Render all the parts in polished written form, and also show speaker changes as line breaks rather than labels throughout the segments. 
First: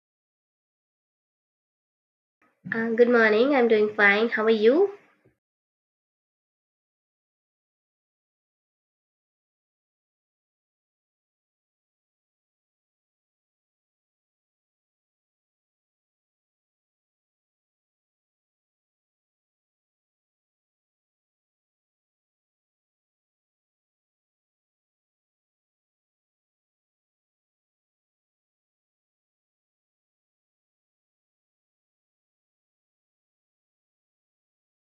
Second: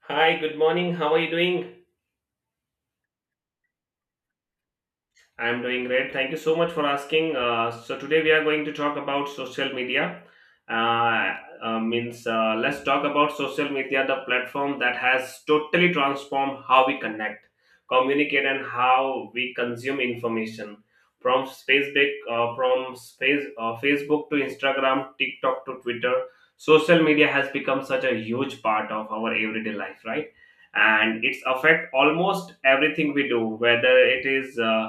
Hi, good morning. How are you doing?
Good morning. I'm doing fine. How are you?
I'm doing great. Thank you so much for asking. So today we are going to talk about social media. Uh, means Let's talk about social media, the platform that has totally transformed how we connect, communicate, and how we consume information. From Facebook to Instagram, TikTok to Twitter, social media has become such a huge part of our everyday life, right? And it's affect almost everything we do, whether it is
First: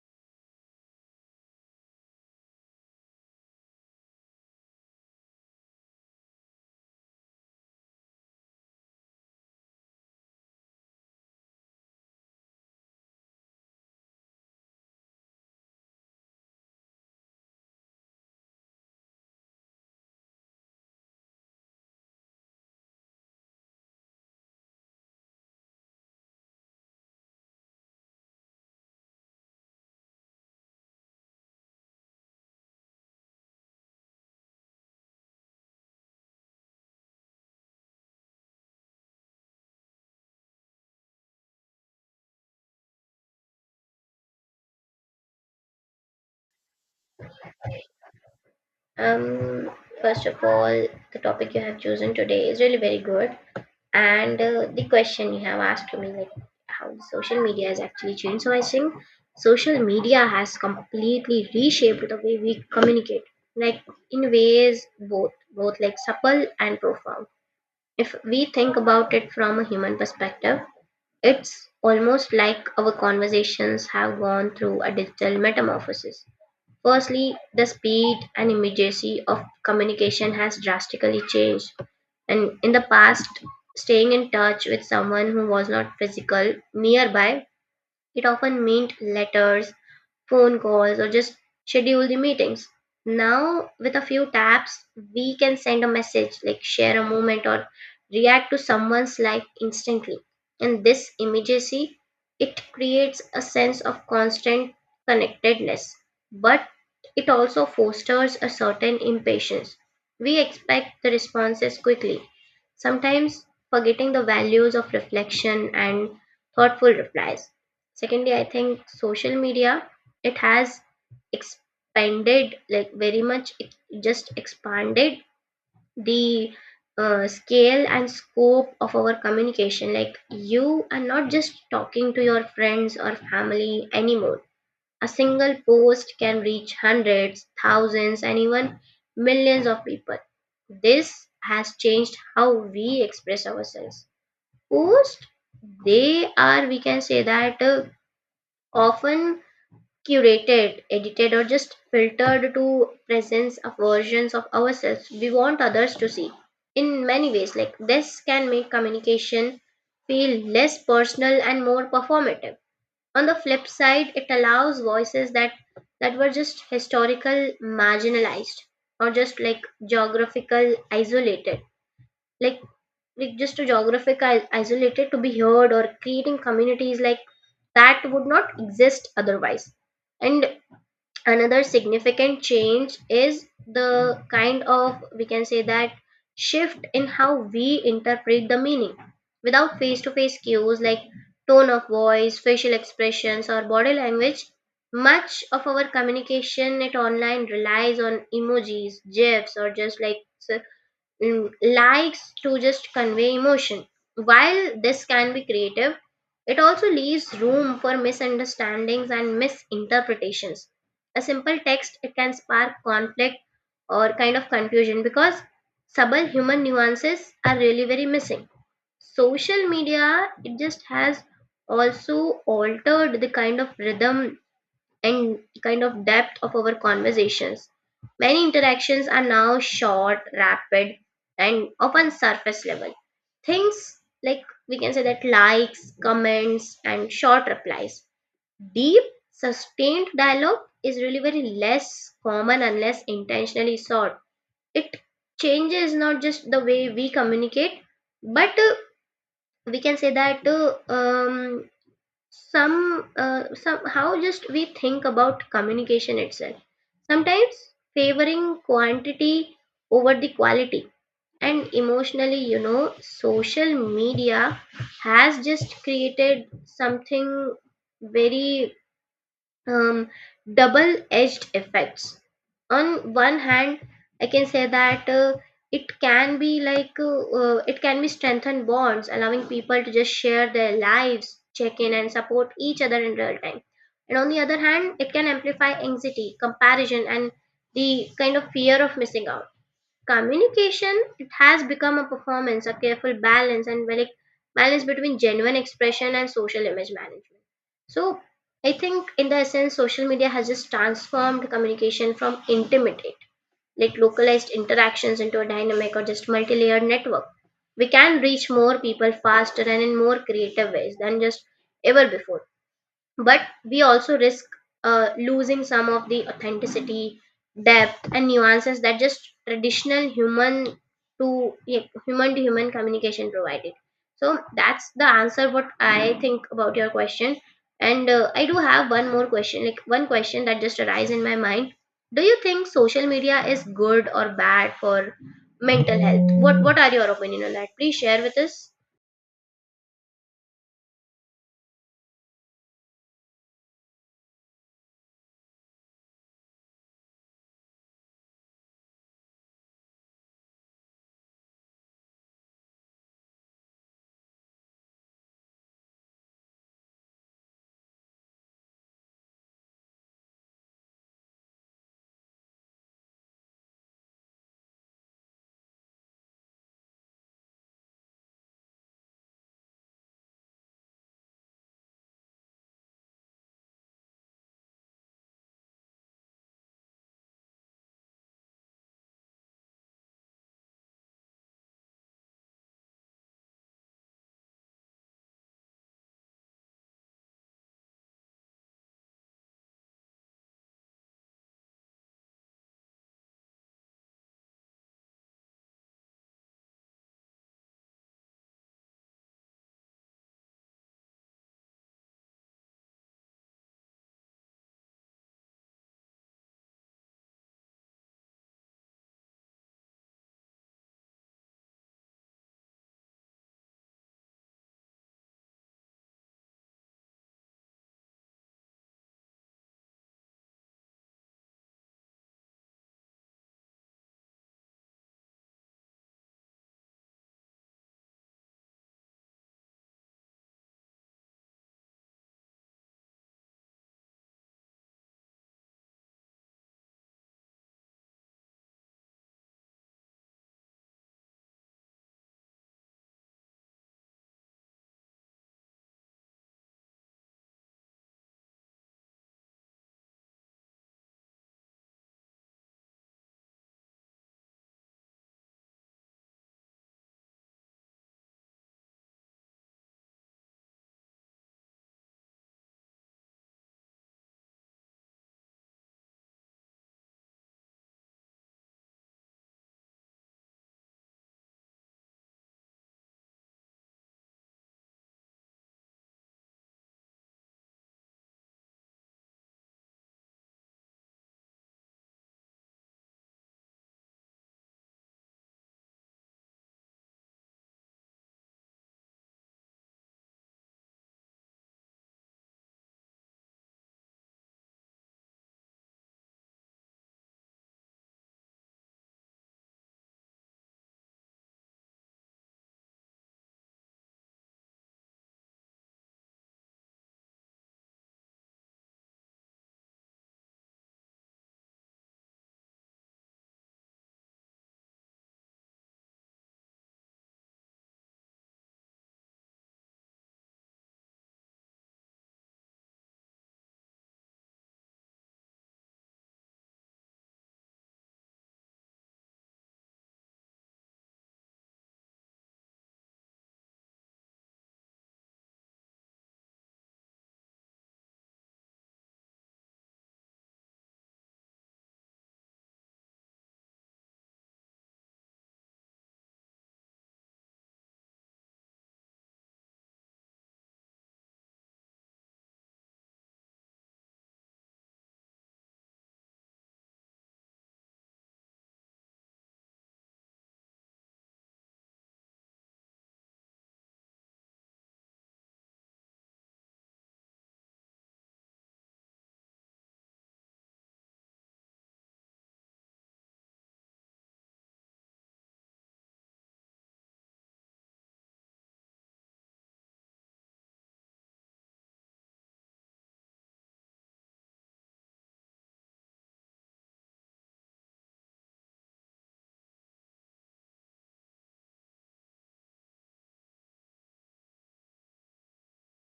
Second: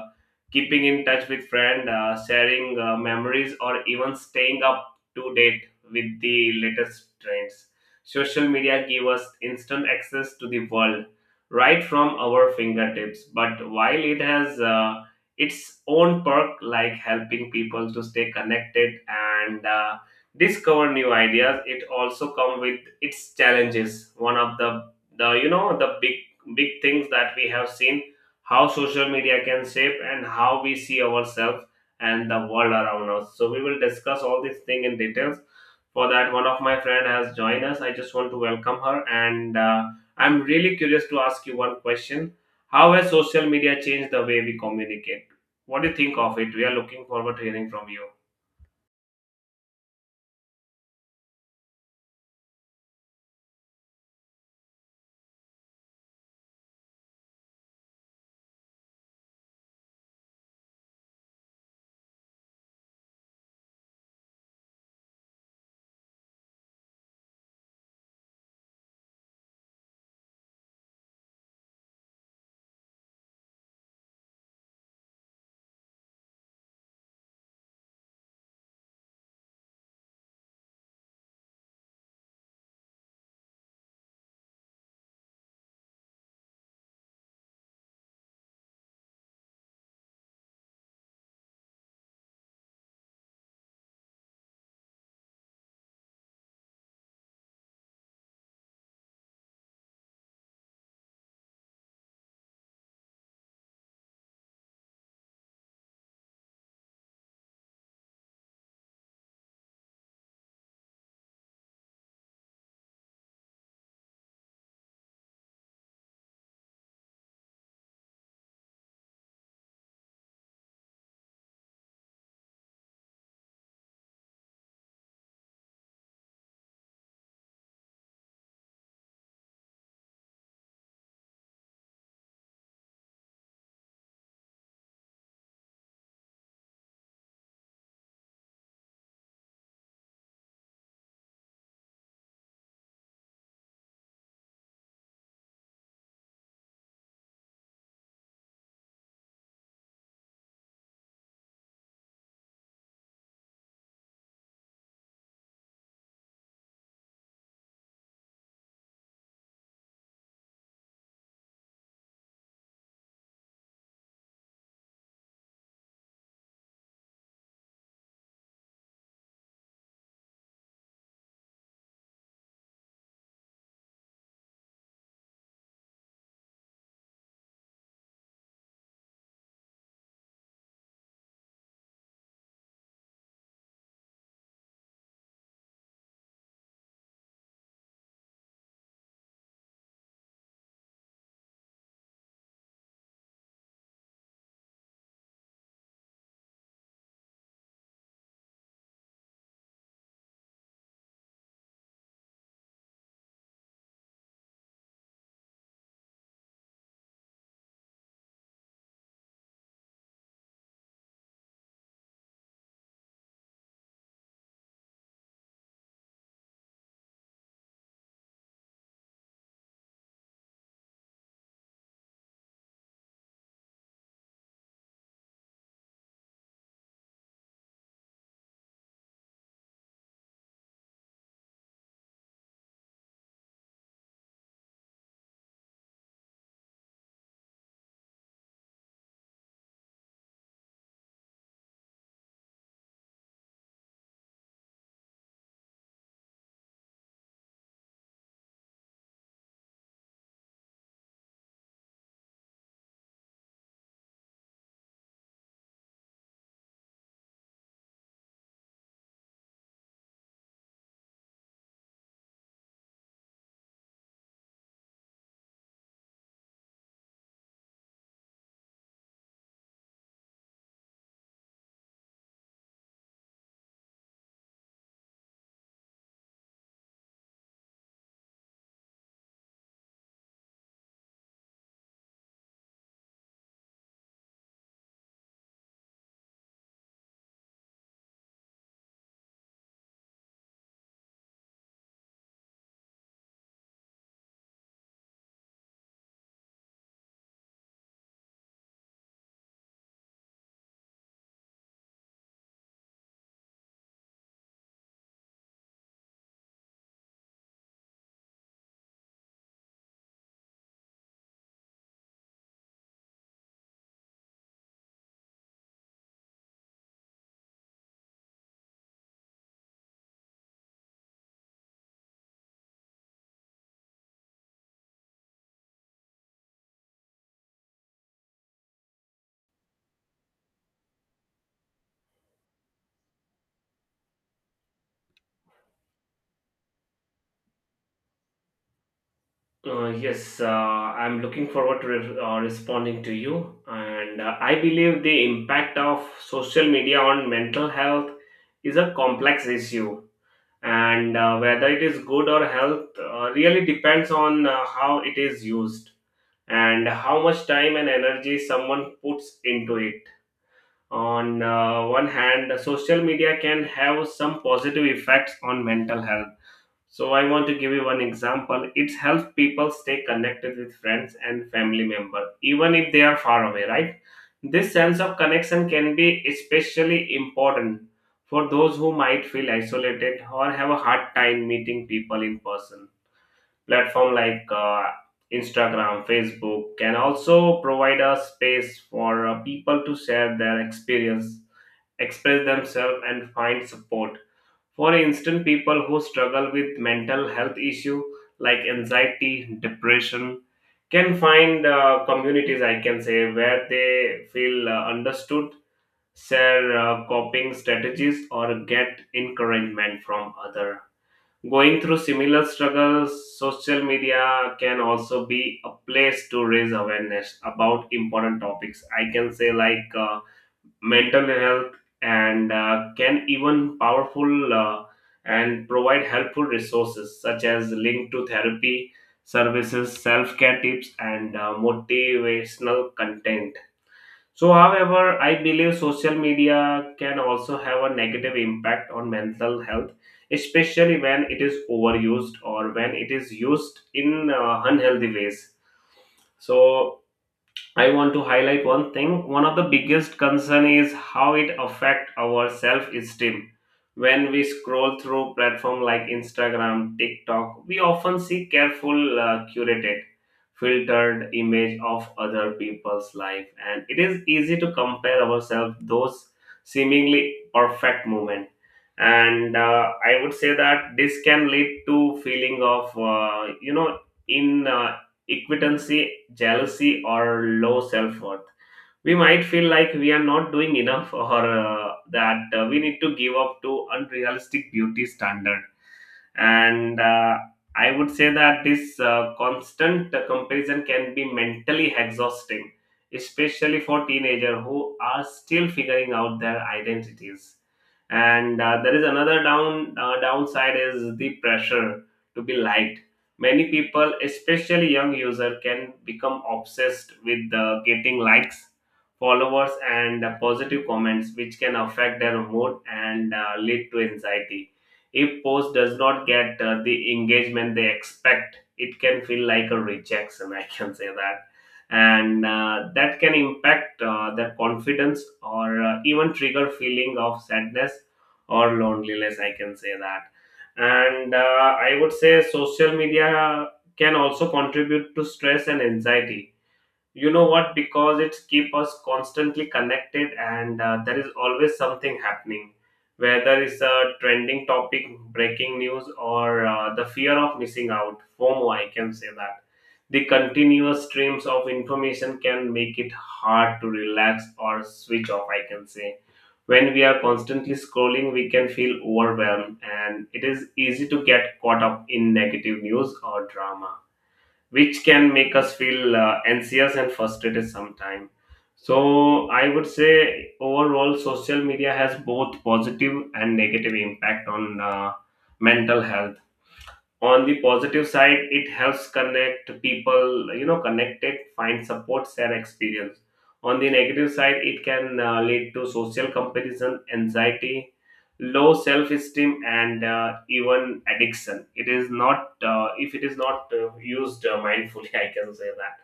keeping in touch with friends, sharing memories, or even staying up to date with the latest trends. Social media give us instant access to the world right from our fingertips. But while it has its own perk, like helping people to stay connected and discover new ideas, it also come with its challenges. One of the you know the big big things that we have seen how social media can shape and how we see ourselves and the world around us. So we will discuss all these things in details. For that, one of my friend has joined us. I just want to welcome her, and I'm really curious to ask you one question: How has social media changed the way we communicate? What do you think of it? We are looking forward to hearing from you.
Um, First of all, the topic you have chosen today is really very good, and the question you have asked to me, like how social media has actually changed. So I think social media has completely reshaped the way we communicate, like in ways both like supple and profound. If we think about it from a human perspective, it's almost like our conversations have gone through a digital metamorphosis. Firstly, the speed and immediacy of communication has drastically changed. And in the past, staying in touch with someone who was not physical nearby, it often meant letters, phone calls or just schedule the meetings. Now, with a few taps, we can send a message, like share a moment or react to someone's life instantly. And this immediacy, it creates a sense of constant connectedness, but it also fosters a certain impatience. We expect the responses quickly, sometimes forgetting the values of reflection and thoughtful replies. Secondly, I think social media it has expanded like very much it just expanded the scale and scope of our communication, like you are not just talking to your friends or family anymore. A single post can reach hundreds, thousands, and even millions of people. This has changed how we express ourselves. Post, they are, we can say that, often curated, edited, or just filtered to presence of versions of ourselves we want others to see. In many ways, like this can make communication feel less personal and more performative. On the flip side, it allows voices that were just historical marginalized or just like geographical isolated. Like like just to geographical isolated to be heard, or creating communities like that would not exist otherwise. And another significant change is the kind of, we can say that, shift in how we interpret the meaning, without face to face cues like tone of voice, facial expressions, or body language. Much of our communication at online relies on emojis, gifs, or just like s- likes to just convey emotion. While this can be creative, it also leaves room for misunderstandings and misinterpretations. A simple text it can spark conflict or kind of confusion because subtle human nuances are really very missing. Social media it just has also altered the kind of rhythm and kind of depth of our conversations. Many interactions are now short, rapid, and often surface level. Things, like, we can say that, likes, comments, and short replies. Deep, sustained dialogue is really very less common unless intentionally sought. It changes not just the way we communicate, but we can say that some somehow just we think about communication itself, sometimes favoring quantity over the quality. And emotionally, social media has just created something very um, double edged effects. On one hand, I can say that it can be strengthen bonds, allowing people to just share their lives, check in, and support each other in real time. And on the other hand, it can amplify anxiety, comparison, and the kind of fear of missing out. Communication, it has become a performance, a careful balance and well balance between genuine expression and social image management. So I think, in the essence, social media has just transformed communication from intimate, like localized interactions, into a dynamic or just multi-layered network. We can reach more people faster and in more creative ways than just ever before, but we also risk losing some of the authenticity, depth, and nuances that just traditional human to yeah, human to human communication provided. So that's the answer what I think about your question. And I do have one more question, like one question that just arises in my mind. Do you think social media is good or bad for mental health? What are your opinion on that? Please share with us.
Yes, I'm looking forward to responding to you. And I believe the impact of social media on mental health is a complex issue. And whether it is good or health really depends on how it is used and how much time and energy someone puts into it. On one hand, social media can have some positive effects on mental health, so I want to give you one example. It helps people stay connected with friends and family members, even if they are far away, right? This sense of connection can be especially important for those who might feel isolated or have a hard time meeting people in person. Platform like Instagram, Facebook can also provide a space for people to share their experience, express themselves, and find support. For instance, people who struggle with mental health issue like anxiety, depression, can find communities, I can say, where they feel understood, share coping strategies, or get encouragement from other. Going through similar struggles, social media can also be a place to raise awareness about important topics. I can say, like, mental health, and can even powerful, and provide helpful resources such as link to therapy services, self-care tips, and motivational content. So however, I believe social media can also have a negative impact on mental health, especially when it is overused or when it is used in unhealthy ways. So I want to highlight one thing. One of the biggest concern is how it affect our self-esteem. When we scroll through platform like Instagram, TikTok, we often see curated, filtered image of other people's life, and it is easy to compare ourselves those seemingly perfect moment. And I would say that this can lead to feeling of you know in equitancy, jealousy, or low self worth. We might feel like we are not doing enough, or that we need to give up to unrealistic beauty standards. And uh, i would say that this constant comparison can be mentally exhausting, especially for teenagers who are still figuring out their identities. And There is another downside is the pressure to be liked. Many people, especially young user, can become obsessed with getting likes, followers, and positive comments, which can affect their mood and lead to anxiety. If post does not get the engagement they expect, it can feel like a rejection. I can say that, and that can impact their confidence, or even trigger feeling of sadness or loneliness. I can say that, and I would say social media can also contribute to stress and anxiety, you know what, because it keep us constantly connected, and there is always something happening, whether it's a trending topic, breaking news, or the fear of missing out, fomo, I can say that. The continuous streams of information can make it hard to relax or switch off, I can say. When we are constantly scrolling, we can feel overwhelmed, and it is easy to get caught up in negative news or drama, which can make us feel anxious and frustrated sometimes. So I would say overall, social media has both positive and negative impact on mental health. On the positive side, it helps connect people, you know, connected, find support, share experience. On the negative side, it can lead to social comparison, anxiety, low self esteem, and even addiction, it is not if it is not used mindfully. I can say that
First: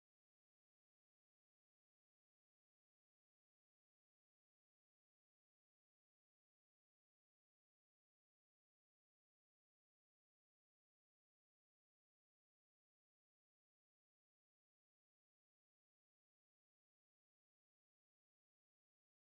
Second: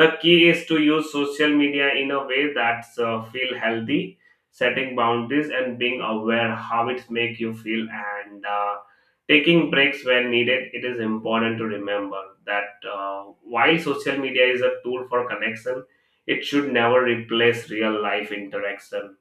the key is to use social media in a way that feel healthy, setting boundaries and being aware how it make you feel, and taking breaks when needed. It is important to remember that while social media is a tool for connection, it should never replace real life interaction.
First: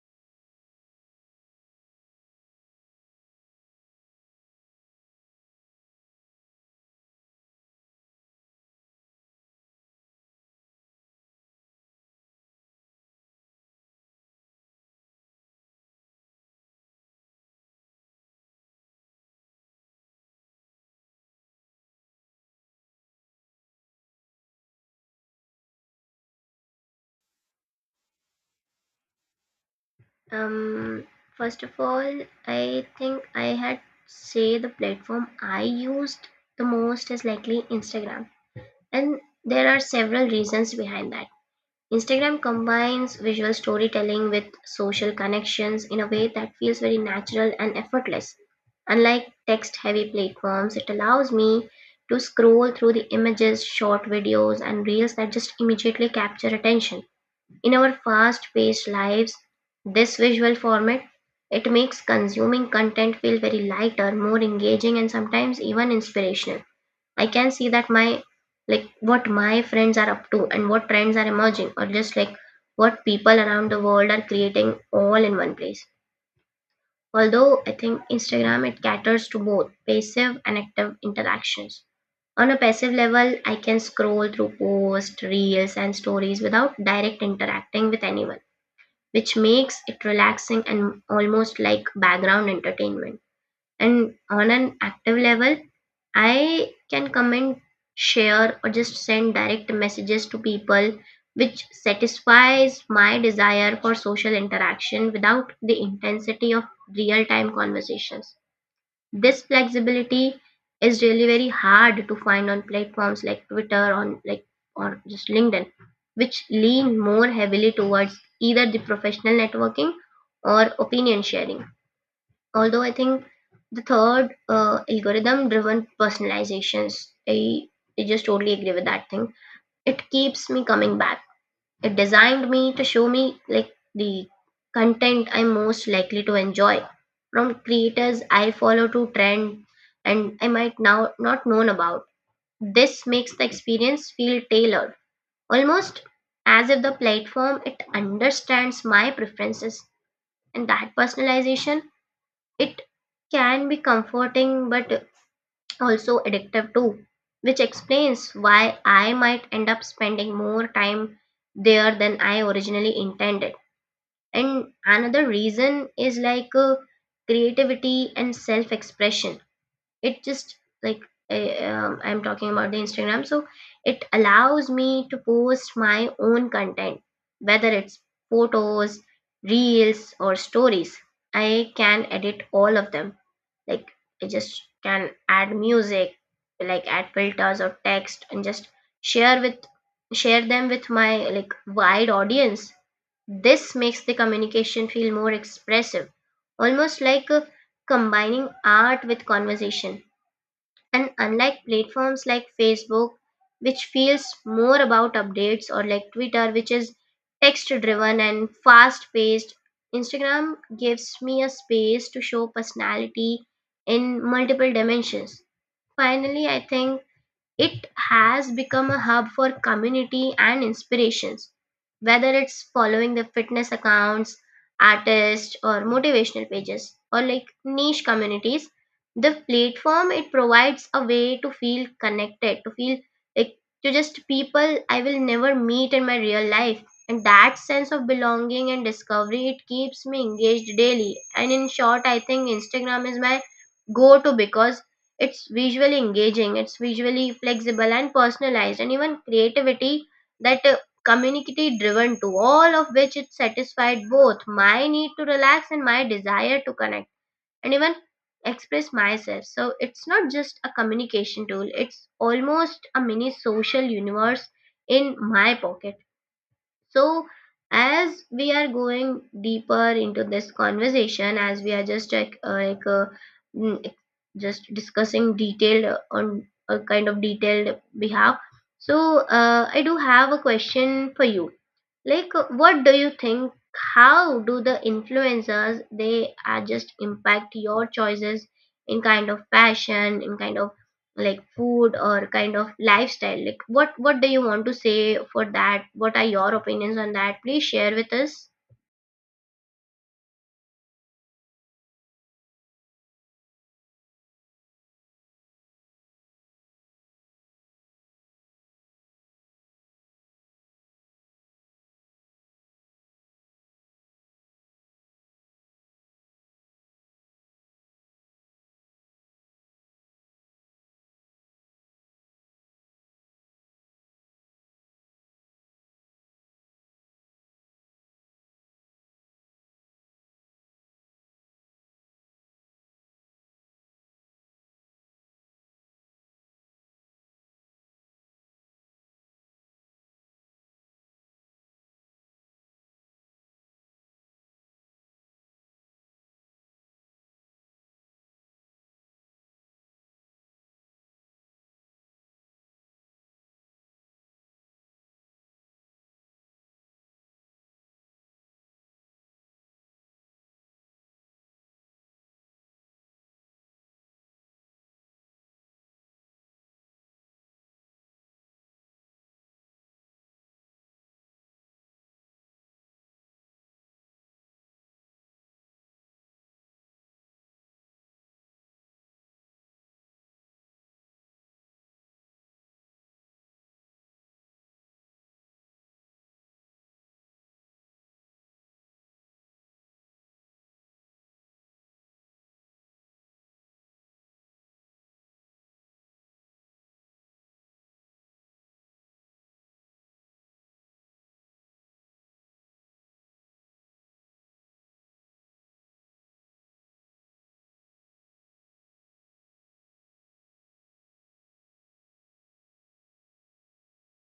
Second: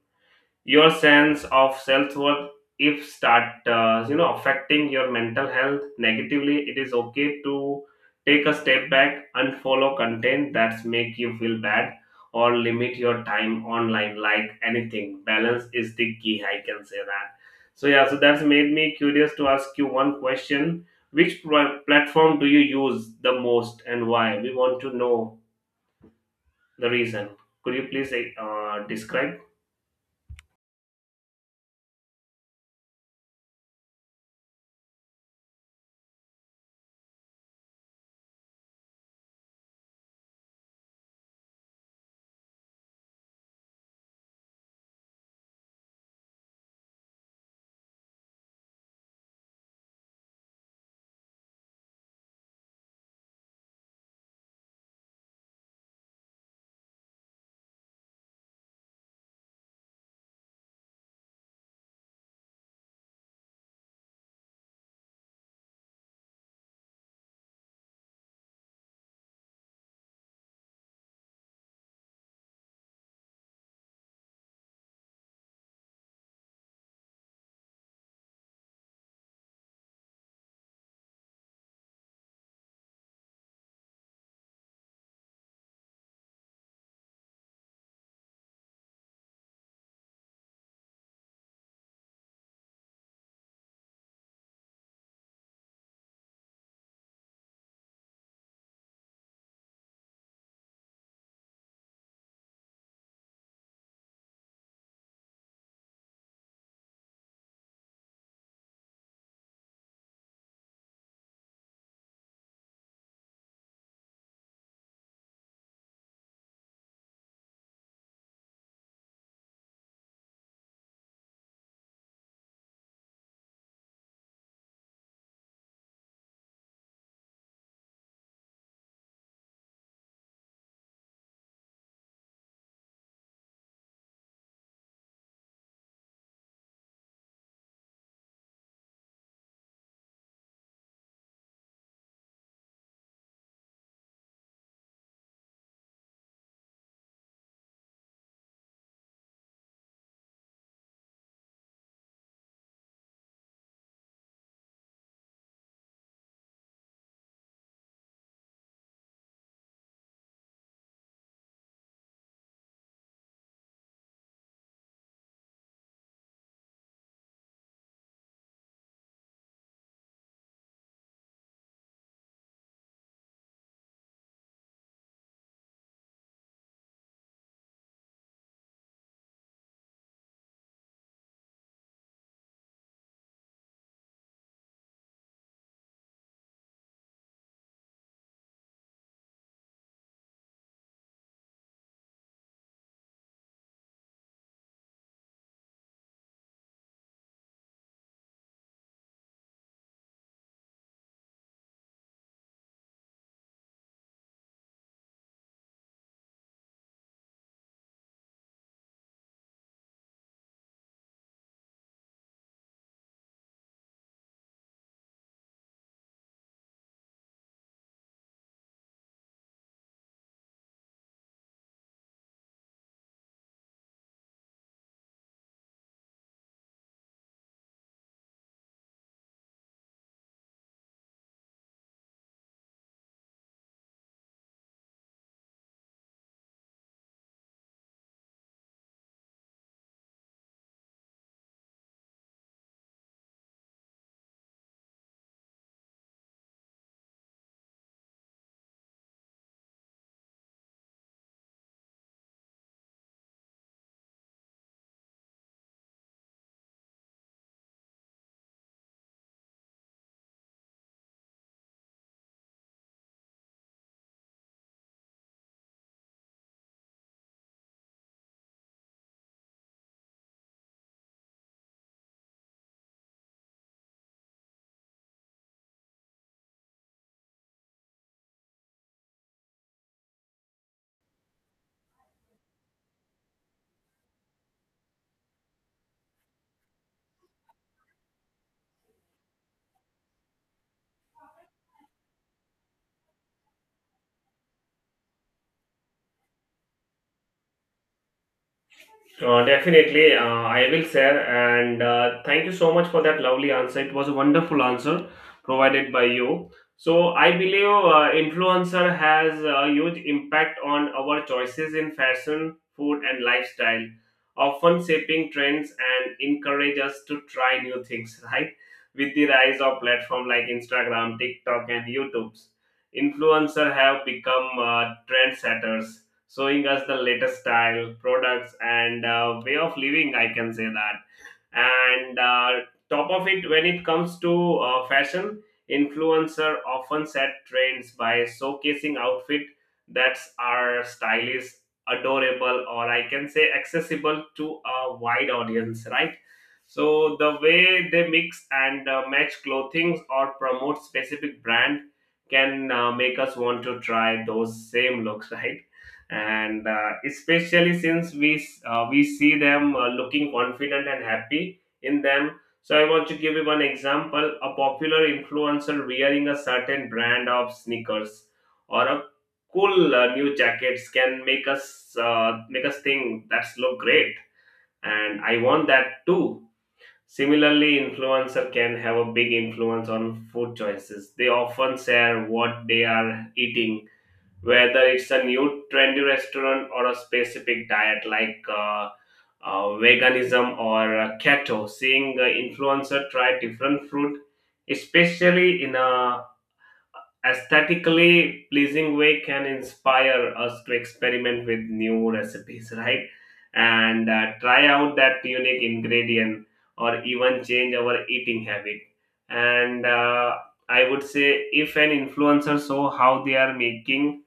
Your sense of self-worth, if start affecting your mental health negatively, it is okay to take a step back, unfollow content that's make you feel bad, or limit your time online. Like anything, balance is the key, I can say that. So yeah, so that's made me curious to ask you one question: which platform do you use the most and why? We want to know the reason. Could you please describe?
Um, First of all, I think I had say the platform I used the most is likely Instagram. And there are several reasons behind that. Instagram combines visual storytelling with social connections in a way that feels very natural and effortless. Unlike text heavy platforms, it allows me to scroll through the images, short videos, and reels that just immediately capture attention. In our fast-paced lives, this visual format it makes consuming content feel very lighter, more engaging, and sometimes even inspirational. I can see that my, like, what my friends are up to and what trends are emerging, or just like what people around the world are creating, all in one place. Although I think Instagram it caters to both passive and active interactions. On a passive level, I can scroll through posts, reels, and stories without direct interacting with anyone, which makes it relaxing and almost like background entertainment. And on an active level, I can comment, share, or just send direct messages to people, which satisfies my desire for social interaction without the intensity of real time conversations. This flexibility is really very hard to find on platforms like Twitter on like, or just LinkedIn, which lean more heavily towards either the professional networking or opinion sharing. Although I think the third algorithm driven personalizations, I just totally agree with that thing. It keeps me coming back. It designed me to show me, like, the content I'm most likely to enjoy, from creators I follow to trend and I might now not known about. This makes the experience feel tailored, almost as if the platform it understands my preferences, and that personalization it can be comforting but also addictive too, which explains why I might end up spending more time there than I originally intended. And another reason is like creativity and self expression. It just, like, I'm talking about the Instagram, so it allows me to post my own content, whether it's photos, reels, or stories. I can edit all of them. Like, I just can add music, like add filters or text, and just share with share them with my like wide audience. This makes the communication feel more expressive, almost like combining art with conversation. And unlike platforms like Facebook, which feels more about updates, or like Twitter, which is text driven and fast paced, Instagram gives me a space to show personality in multiple dimensions. Finally, I think it has become a hub for community and inspirations, whether it's following the fitness accounts, artists, or motivational pages, or like niche communities. The platform it provides a way to feel connected, to feel like to just people I will never meet in my real life. And that sense of belonging and discovery it keeps me engaged daily. And in short, I think Instagram is my go to because it's visually engaging, it's visually flexible and personalized, and even creativity that community driven to, all of which it satisfied both my need to relax and my desire to connect and even express myself. So it's not just a communication tool, it's almost a mini social universe in my pocket. So, as we are going deeper into this conversation, as we are just like mm, just discussing detailed on a kind of detailed behalf, so I do have a question for you. Like, what do you think? How do the influencers they are just impact your choices in kind of fashion, in kind of like food, or kind of lifestyle? Like what do you want to say for that? What are your opinions on that? Please share with us.
Definitely, I will share. And thank you so much for that lovely answer. It was a wonderful answer provided by you. So I believe influencer has a huge impact on our choices in fashion, food, and lifestyle, often shaping trends and encourage us to try new things. Right? With the rise of platform like Instagram, TikTok, and YouTube's, influencer have become trendsetters, showing us the latest style, products, and way of living. I can say that. And Top of it, when it comes to fashion, influencer often set trends by showcasing outfit that are stylish, adorable, or I can say accessible to a wide audience. Right. So the way they mix and match clothing or promote specific brand can make us want to try those same looks, right? And especially since we see them looking confident and happy in them. So I want to give you one example: a popular influencer wearing a certain brand of sneakers or a cool new jackets can make us think that's look great and I want that too. Similarly, influencer can have a big influence on food choices. They often share what they are eating, whether it's a new trendy restaurant or a specific diet like veganism or keto. Seeing the influencer try different food, especially in a aesthetically pleasing way, can inspire us to experiment with new recipes, right? And try out that unique ingredient or even change our eating habit. And I would say if an influencer saw how they are making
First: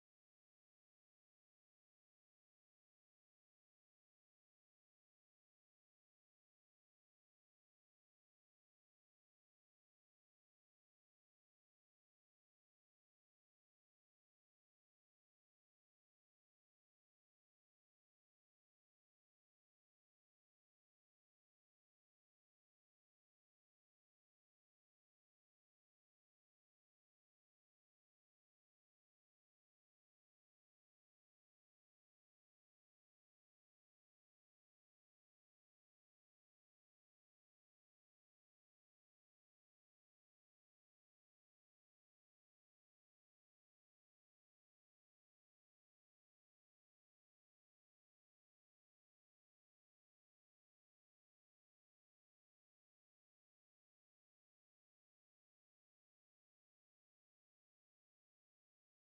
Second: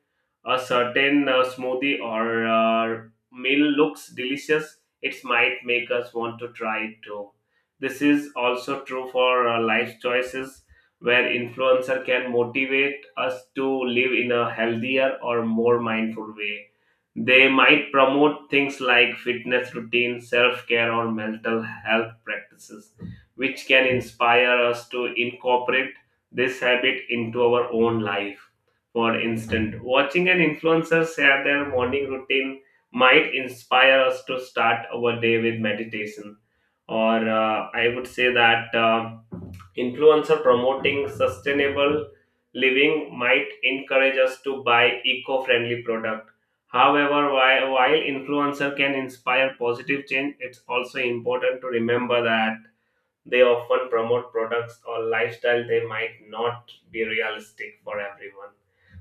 a certain smoothie or meal looks delicious, it might make us want to try it too. This is also true for life choices, where influencer can motivate us to live in a healthier or more mindful way. They might promote things like fitness routines, self care, or mental health practices, which can inspire us to incorporate this habit into our own life. For instance, watching an influencer share their morning routine might inspire us to start our day with meditation. Or I would say that. Influencer promoting sustainable living might encourage us to buy eco-friendly product. However, while influencer can inspire positive change, it's also important to remember that they often promote products or lifestyle they might not be realistic for everyone.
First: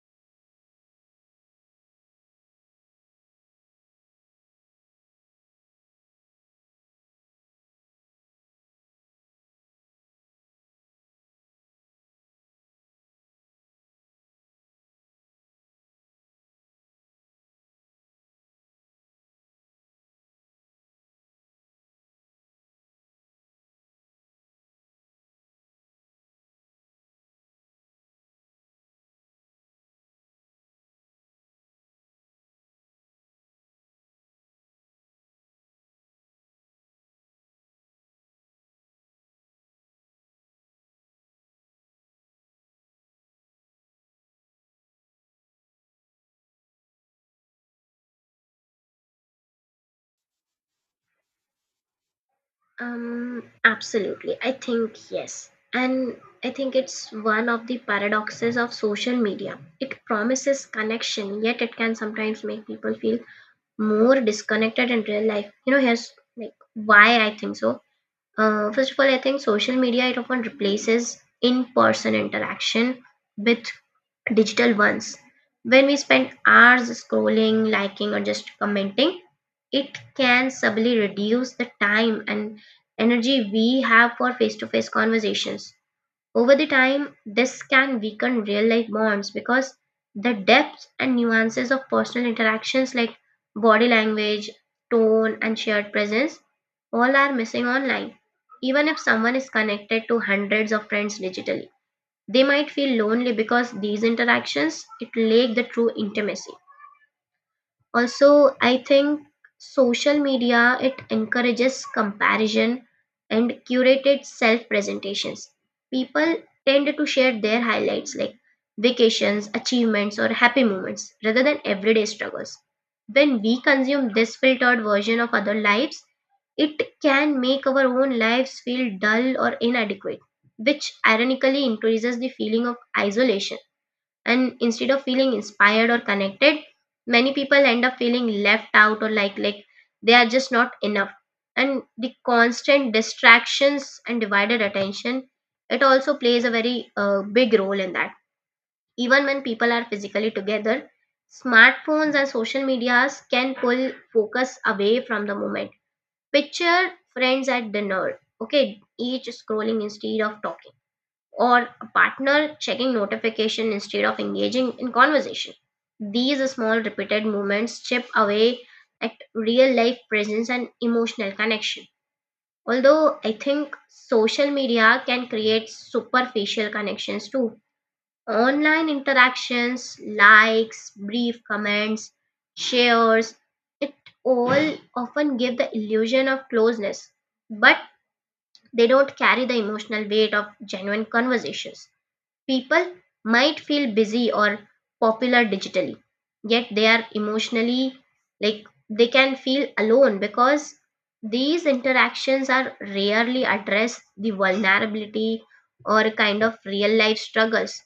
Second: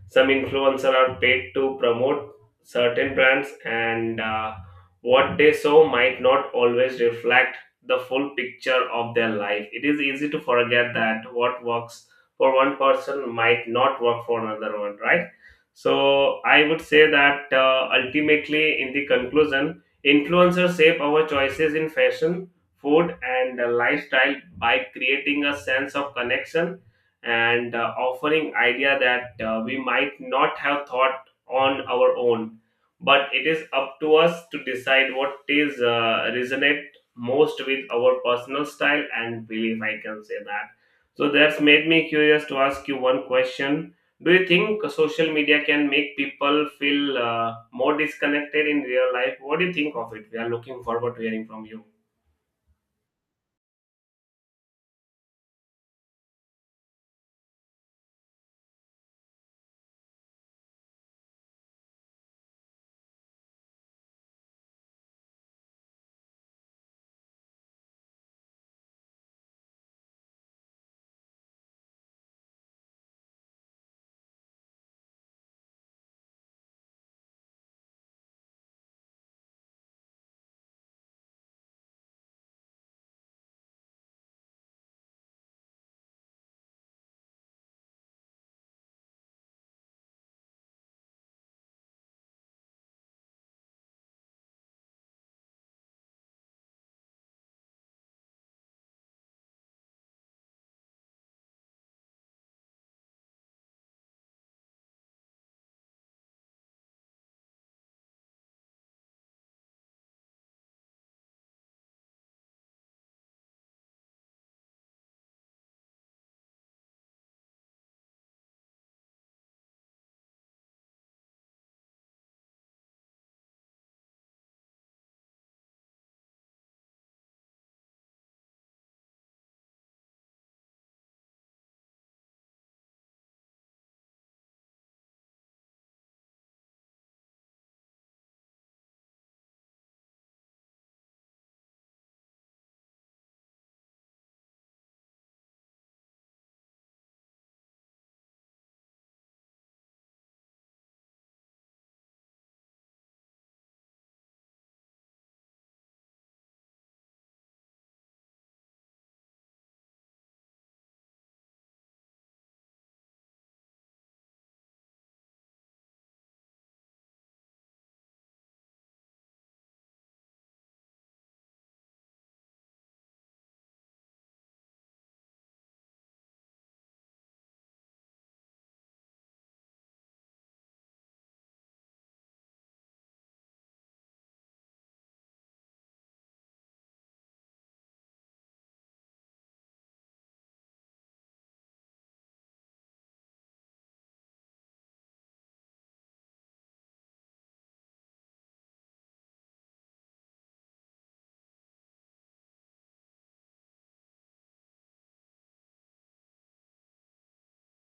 Some influencers are paid to promote certain brands, and what they show might not always reflect the full picture of their life. It is easy to forget that what works for one person might not work for another one, right? So, I would say that ultimately, in the conclusion, influencers shape our choices in fashion, food, and lifestyle by creating a sense of connection and offering idea that we might not have thought on our own, but it is up to us to decide what is resonate most with our personal style and belief, I can say that. So that's made me curious to ask you one question: do you think social media can make people feel more disconnected in real life? What do you think of it? We are looking forward to hearing from you.
Absolutely. I think yes. And I think it's one of the paradoxes of social media. It promises connection, yet it can sometimes make people feel more disconnected in real life. You know, here's, like, why I think so. First of all, I think social media it often replaces in-person interaction with digital ones. When we spend hours scrolling, liking, or just commenting, it can subtly reduce the time and energy we have for face to face conversations. Over the time, this can weaken real life bonds because the depth and nuances of personal interactions, like body language, tone, and shared presence, all are missing online. Even if someone is connected to hundreds of friends digitally, they might feel lonely because these interactions it lack the true intimacy. Also, I think social media it encourages comparison and curated self-presentations. People tend to share their highlights like vacations, achievements or happy moments rather than everyday struggles. When we consume this filtered version of other lives, it can make our own lives feel dull or inadequate, which ironically increases the feeling of isolation. And instead of feeling inspired or connected, many people end up feeling left out or like they are just not enough. And the constant distractions and divided attention, it also plays a very big role in that. Even when people are physically together, smartphones and social medias can pull focus away from the moment. Picture friends at dinner, okay, each scrolling instead of talking, or a partner checking notification instead of engaging in conversation. These small repeated movements chip away at real life presence and emotional connection. Although I think social media can create superficial connections too. Online interactions, likes, brief comments, shares, it all often give the illusion of closeness, but they don't carry the emotional weight of genuine conversations. People might feel busy or popular digitally, yet they are emotionally, like, they can feel alone because these interactions are rarely address the vulnerability or kind of real life struggles.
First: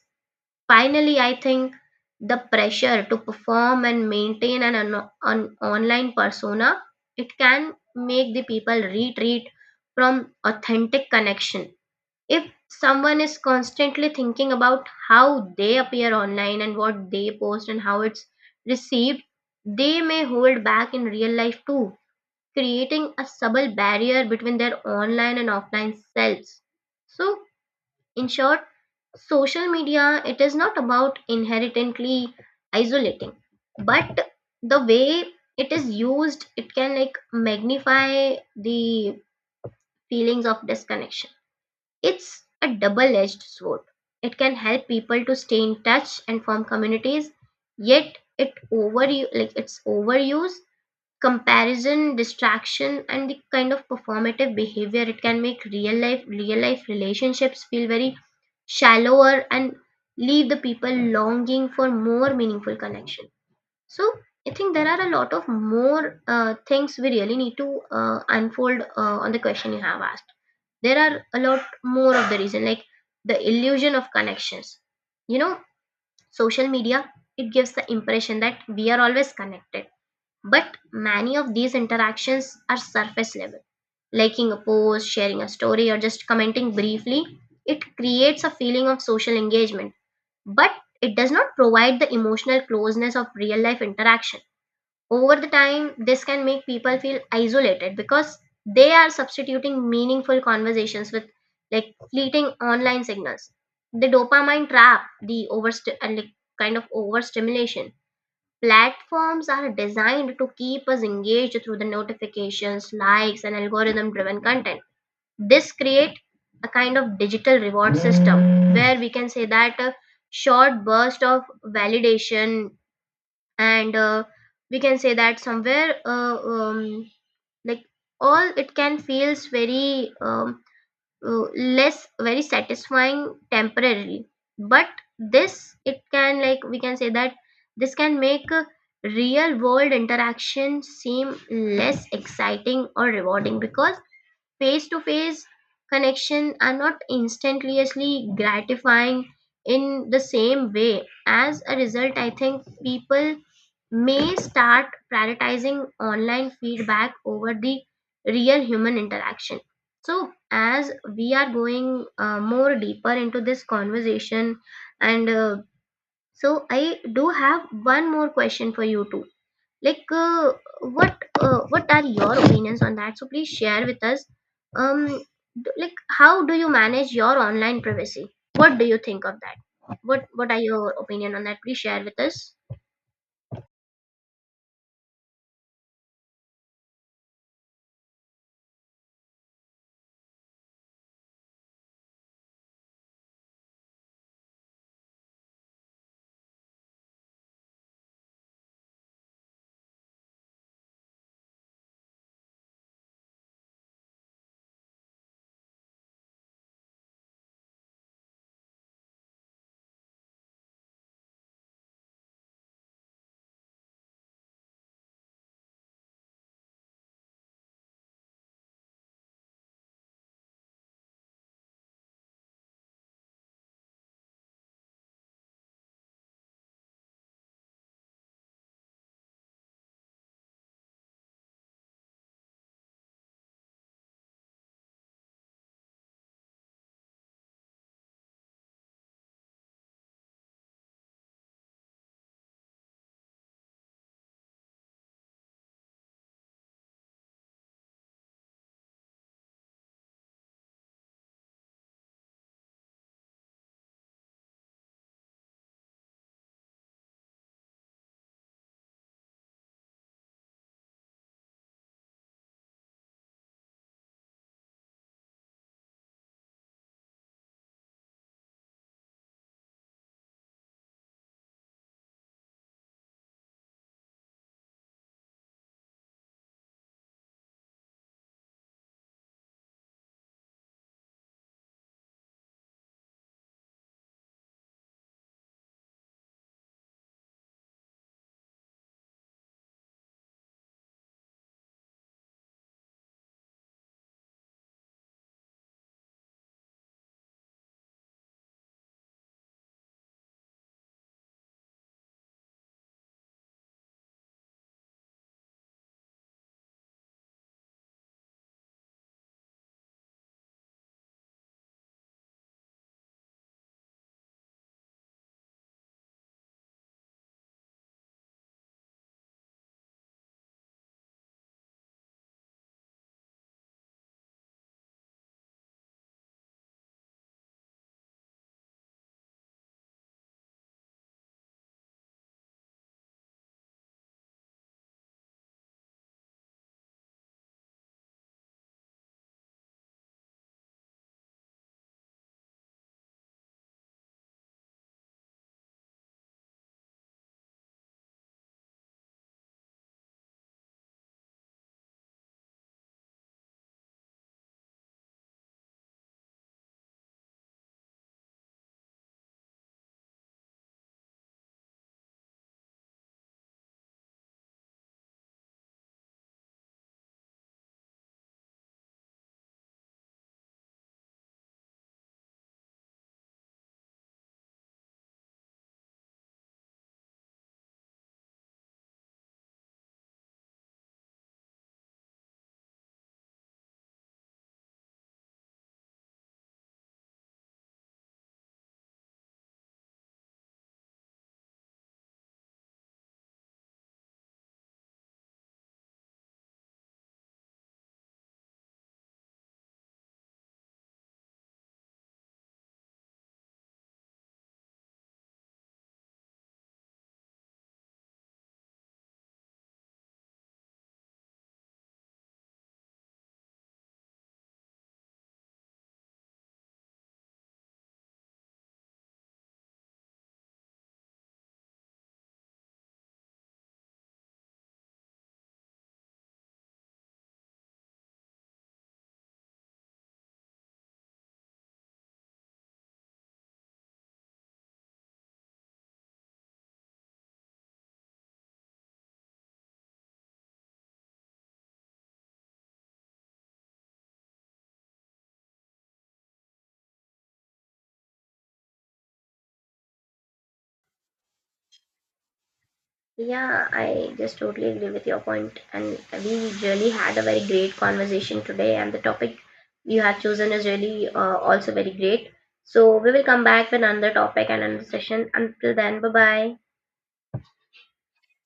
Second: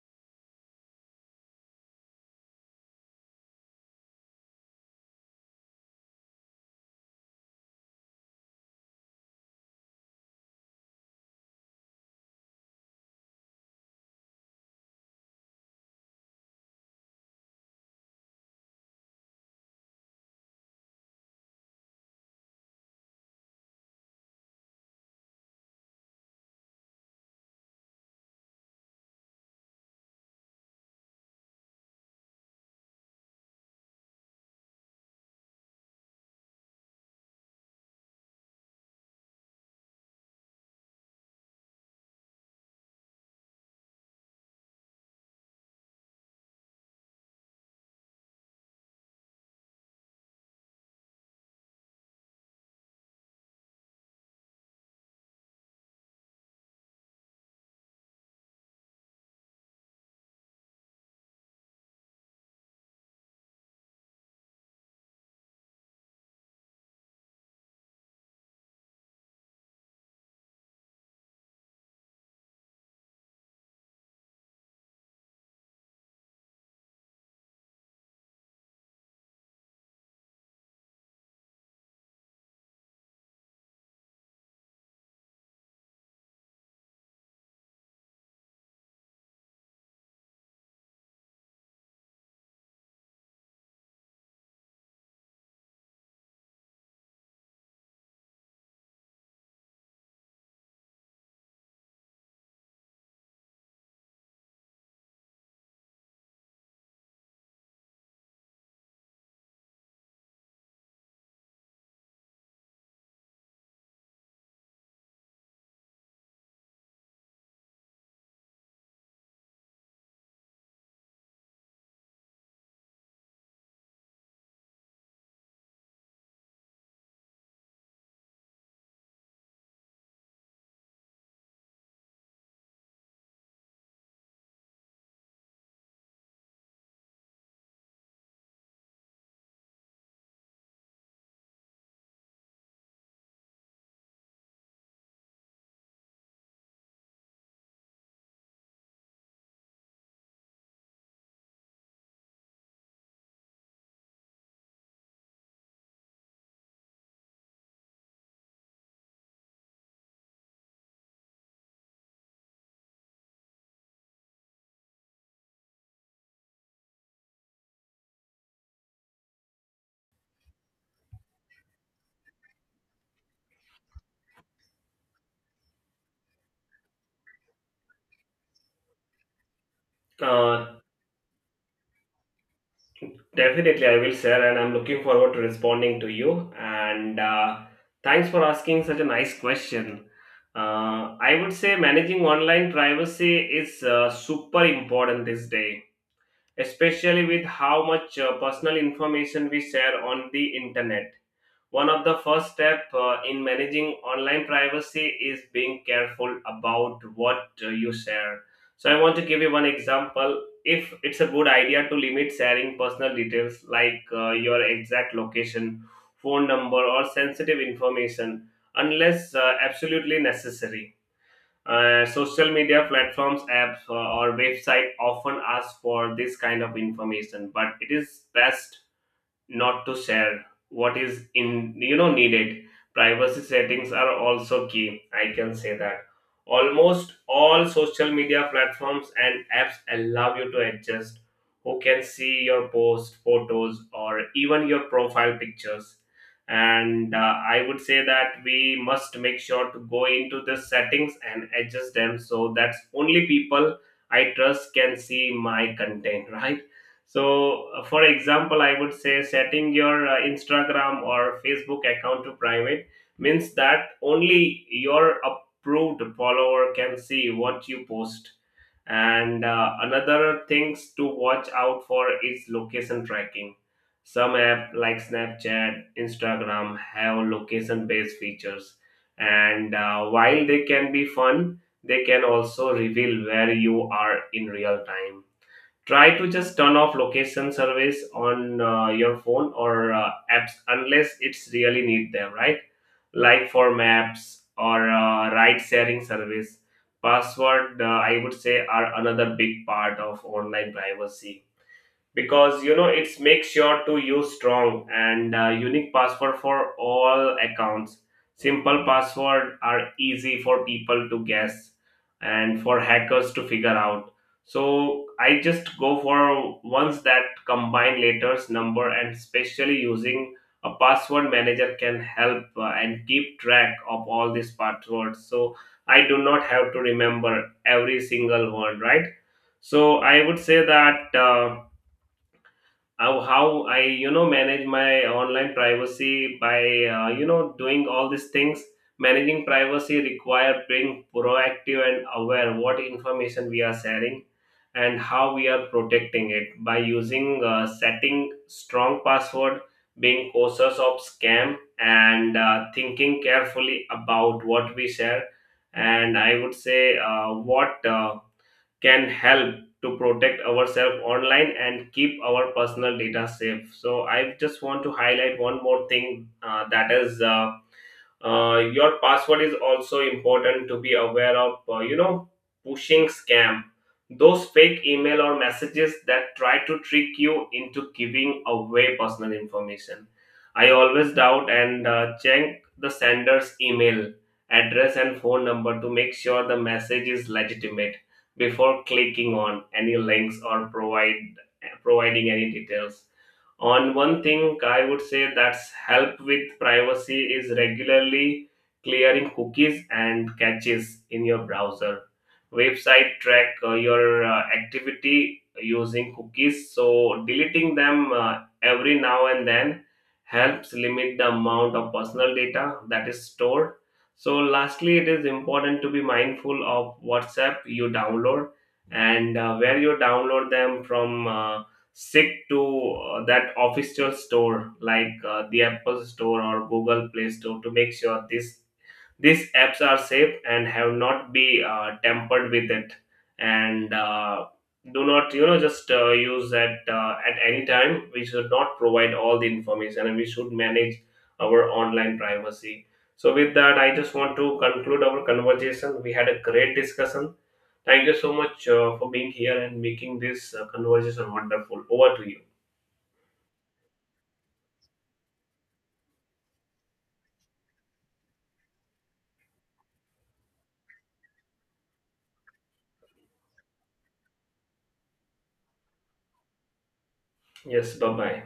Finally, I think the pressure to perform and maintain an online persona, it can make the people retreat from authentic connection. If someone is constantly thinking about how they appear online and what they post and how it's received, they may hold back in real life too, creating a subtle barrier between their online and offline selves. So, in short, social media it is not about inherently isolating, but the way it is used, it can like magnify the feelings of disconnection. It's a double edged sword. It can help people to stay in touch and form communities, yet it over like its overuse, comparison, distraction, and the kind of performative behavior it can make real life relationships feel very shallower and leave the people longing for more meaningful connection. So I think there are a lot of more things we really need to unfold on the question you have asked. There are a lot more of the reason, like the illusion of connections, you know, social media, it gives the impression that we are always connected, but many of these interactions are surface level. Liking a post, sharing a story, or just commenting briefly, it creates a feeling of social engagement, but it does not provide the emotional closeness of real life interaction. Over the time, this can make people feel isolated because they are substituting meaningful conversations with like fleeting online signals. The dopamine trap, the overst- and like kind of overstimulation. Platforms are designed to keep us engaged through the notifications, likes, and algorithm driven content. This create a kind of digital reward system, where we can say that a short burst of validation and we can say that somewhere like all it can feels very less very satisfying temporarily. But this, it can like we can say that this can make real world interaction seem less exciting or rewarding because face to face connection are not instantaneously gratifying in the same way. As a result, I think people may start prioritizing online feedback over the real human interaction. So, as we are going more deeper into this conversation, and so I do have one more question for you too, like what what are your opinions on that, so please share with us. um like, how do you manage your online privacy? What do you think of that? What are
uh,
your opinion on that? Please share with us.
Definitely, I will share, and I'm looking forward to responding to you. And thanks for asking such a nice question. I would say managing online privacy is super important this day, especially with how much personal information we share on the internet. One of the first steps in managing online privacy is being careful about what you share. So, I want to give you one example. If it's a good idea to limit sharing personal details like your exact location, phone number, or sensitive information unless absolutely necessary. Social media platforms, apps, or website often ask for this kind of information, but it is best not to share what is in, you know, needed. Privacy settings are also key, I can say that. Almost all social media platforms and apps allow you to adjust who can see your post photos or even your profile pictures, and I would say that we must make sure to go into the settings and adjust them so that only people I trust can see my content. Right, so, for example, I would say setting your Instagram or Facebook account to private means that only your approved follower can see what you post. And another things to watch out for is location tracking. Some app like Snapchat, Instagram have location-based features, and while they can be fun, they can also reveal where you are in real time. Try to just turn off location service on your phone or apps unless it's really need them, right? Like for maps or ride sharing service. Password, I would say are another big part of online privacy, because, you know, it's make sure to use strong and unique password for all accounts. Simple password are easy for people to guess and for hackers to figure out. So I just go for ones that combine letters number, and especially using a password manager can help and keep track of all these passwords, so I do not have to remember every single one, right? So I would say that how I, you know, manage my online privacy by you know, doing all these things. Managing privacy require being proactive and aware what information we are sharing and how we are protecting it by using setting strong password, being cautious of scam and thinking carefully about what we share. And I would say what can help to protect ourselves online and keep our personal data safe. So I just want to highlight one more thing that is. Your password is also important to be aware of. You know, pushing scam, those fake email or messages that try to trick you into giving away personal information. I always doubt and check the sender's email address and phone number to make sure the message is legitimate before clicking on any links or provide providing any details. On one thing I would say that's help with privacy is regularly clearing cookies and caches in your browser. Website track your activity using cookies, so deleting them every now and then helps limit the amount of personal data that is stored. So lastly, it is important to be mindful of whatsapp you download and where you download them from. Stick to that official store like the apple store or google play store to make sure this these apps are safe and have not be tampered with it. And do not, you know, just use that at any time. We should not provide all the information, and we should manage our online privacy. So with that, I just want to conclude our conversation. We had a great discussion. Thank you so much for being here and making this conversation wonderful. Over to you.
Yeah, I just totally agree with your point, and we really had a very great conversation today, and the topic you have chosen is really also very great. So we will come back with another topic and another session. Until then, bye bye.
Yes, bye bye.